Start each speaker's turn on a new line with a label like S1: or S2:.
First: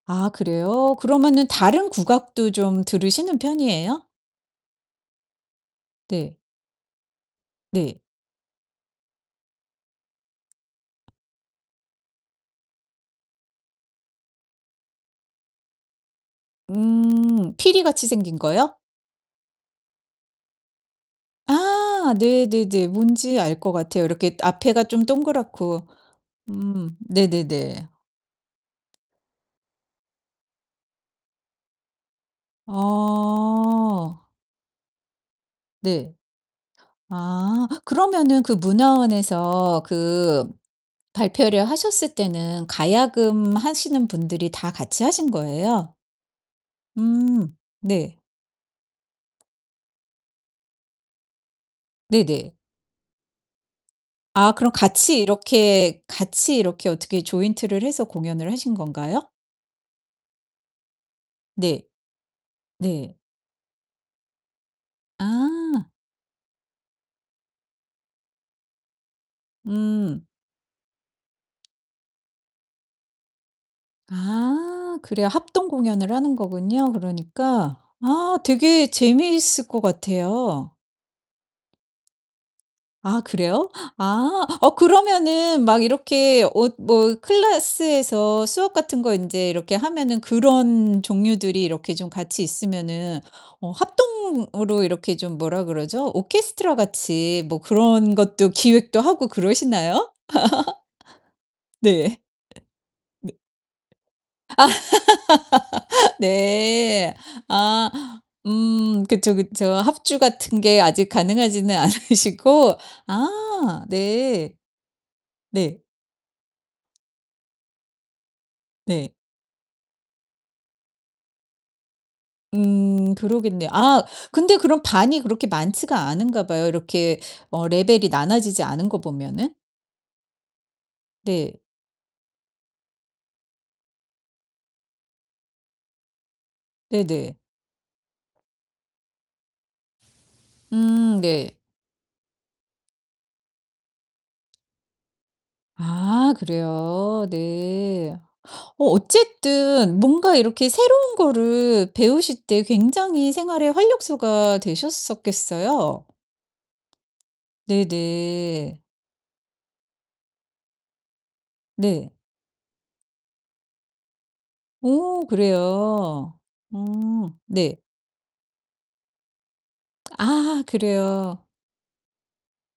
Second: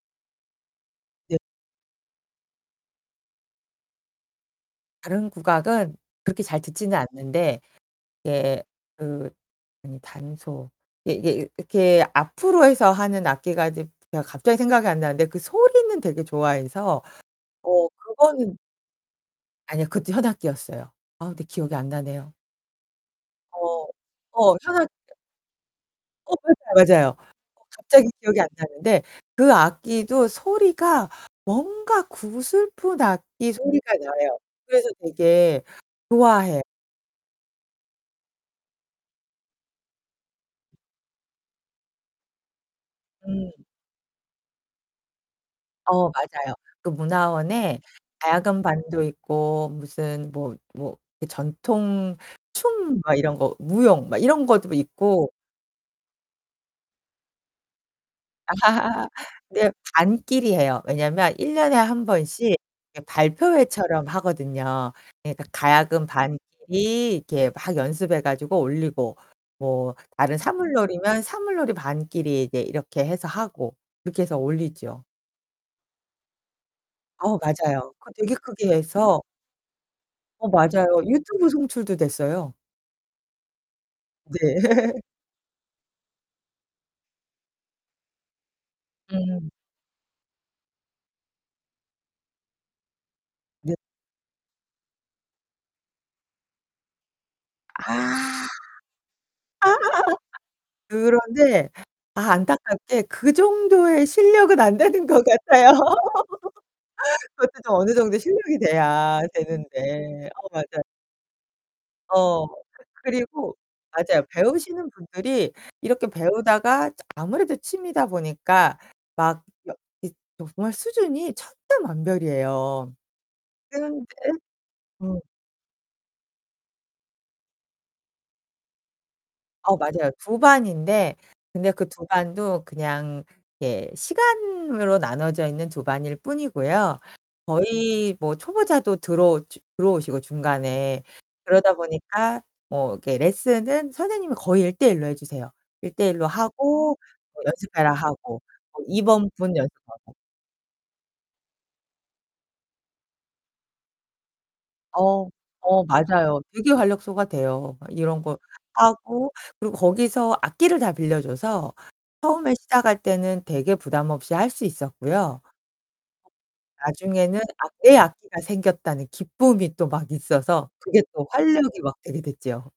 S1: 아 그래요?
S2: 네.
S1: 그러면은 다른 국악도 좀 들으시는 편이에요?
S2: 다른 국악은
S1: 네.
S2: 그렇게 잘 듣지는 않는데.
S1: 네.
S2: 예, 그 아니 단소. 이게 이게 이 이렇게 앞으로 해서 하는 악기가 이제 제가 갑자기 생각이 안 나는데 그 소리는 되게 좋아해서
S1: 음,
S2: 어
S1: 피리같이 생긴
S2: 그거는
S1: 거요?
S2: 아니요, 그것도 현악기였어요. 아, 근데 기억이 안
S1: 아
S2: 나네요.
S1: 네네네. 뭔지 알 것
S2: 어,
S1: 같아요. 이렇게
S2: 어.
S1: 앞에가
S2: 현악기요.
S1: 좀 동그랗고
S2: 어 [unintelligible]
S1: 음,
S2: 맞아요. 어
S1: 네네네.
S2: 갑자기 기억이 안 나는데 그 악기도 소리가 뭔가 구슬픈 악기 소리가
S1: 어.
S2: 나요. 그래서 되게
S1: 네.
S2: 좋아해
S1: 아 그러면은 그 문화원에서 그 발표를 하셨을 때는
S2: 음.
S1: 가야금 하시는 분들이 다 같이 하신 거예요?
S2: 어 맞아요. 그
S1: 음
S2: 문화원에
S1: 네.
S2: 가야금 반도 있고 무슨 뭐 뭐 이 전통
S1: 네네.
S2: 춤 막 이런 거 무용 막 이런
S1: 아, 그럼
S2: 것도
S1: 같이
S2: 있고.
S1: 이렇게 같이 이렇게 어떻게 조인트를 해서 공연을 하신 건가요?
S2: 네, 반끼리 해요. 왜냐면 1 년에
S1: 네.
S2: 1 번씩 이렇게
S1: 네.
S2: 발표회처럼 하거든요. 그러니까
S1: 아.
S2: 가야금 반끼리 이렇게 막 연습해 가지고 올리고. 뭐
S1: 음.
S2: 다른 사물놀이면 사물놀이반끼리 이제 이렇게 해서 하고. 이렇게 해서
S1: 아.
S2: 올리죠.
S1: 그래요. 합동 공연을 하는 거군요,
S2: 어,
S1: 그러니까.
S2: 맞아요. 그거 되게
S1: 아,
S2: 크게
S1: 되게
S2: 해서
S1: 재미있을 것
S2: 어
S1: 같아요.
S2: 맞아요. 유튜브 송출도 됐어요.
S1: 아, 그래요? 아, 어
S2: 네.
S1: 그러면은 막 이렇게 어 뭐 클래스에서 수업 같은 거 인제
S2: 음.
S1: 이렇게 하면은 그런 종류들이 이렇게 좀 같이 있으면은 어 합동으로 이렇게 좀 뭐라 그러죠? 오케스트라같이 뭐
S2: 아.
S1: 그런 것도 기획도 하고 그러시나요?
S2: 그런데
S1: 네.
S2: 아 안타깝게 그
S1: 네
S2: 정도의 실력은 안 되는 것 같아요.
S1: 네.
S2: 그것도 좀
S1: 아.
S2: 어느 정도 실력이
S1: 음.
S2: 돼야
S1: 그쵸, 그쵸. 합주
S2: 되는데. 어,
S1: 같은 게
S2: 맞아요.
S1: 아직 가능하지는
S2: 어. 그
S1: 않으시고
S2: 그리고
S1: 아,
S2: 맞아요.
S1: 네.
S2: 배우시는 분들이
S1: 네.
S2: 이렇게 배우다가 아무래도 취미다 보니까
S1: 네.
S2: 막 여 이 정말 수준이 천차만별이에요.
S1: 음. 그러겠네요. 아,
S2: [unintelligible]
S1: 근데 그럼
S2: 음.
S1: 반이 그렇게 많지가 않은가 봐요. 이렇게 어 레벨이 나눠지지 않은 거 보면은.
S2: 어 맞아요. 2 반인데
S1: 네.
S2: 근데 그 2 반도 그냥 예, 시간으로 나눠져 있는 2 반일 뿐이고요.
S1: 네네.
S2: 거의 뭐 초보자도 들어오 저 들어오시고 중간에.
S1: 음, 네.
S2: 그러다 보니까 뭐 이렇게 레슨은 선생님이 거의 1:1 로 해 주세요. 1:1 로
S1: 아
S2: 하고
S1: 그래요?
S2: 뭐 "연습해라."
S1: 네.
S2: 하고. 뭐
S1: 어,
S2: 이번 분
S1: 어쨌든
S2: 연습하고.
S1: 뭔가 이렇게 새로운 거를 배우실 때 굉장히 생활에 활력소가
S2: 어. 어,
S1: 되셨었겠어요.
S2: 맞아요. 되게 활력소가 돼요. 막 이런 거
S1: 네네.
S2: 하고 그리고 거기서 악기를 다 빌려줘서
S1: 네.
S2: 처음에 시작할 때는 되게 부담 없이 할 수
S1: 오
S2: 있었고요.
S1: 그래요? 어.
S2: 나중에는 악
S1: 네.
S2: 내 악기가 생겼다는 기쁨이 또 막
S1: 아
S2: 있어서 그게 또
S1: 그래요.
S2: 활력이 막 되게 됐죠.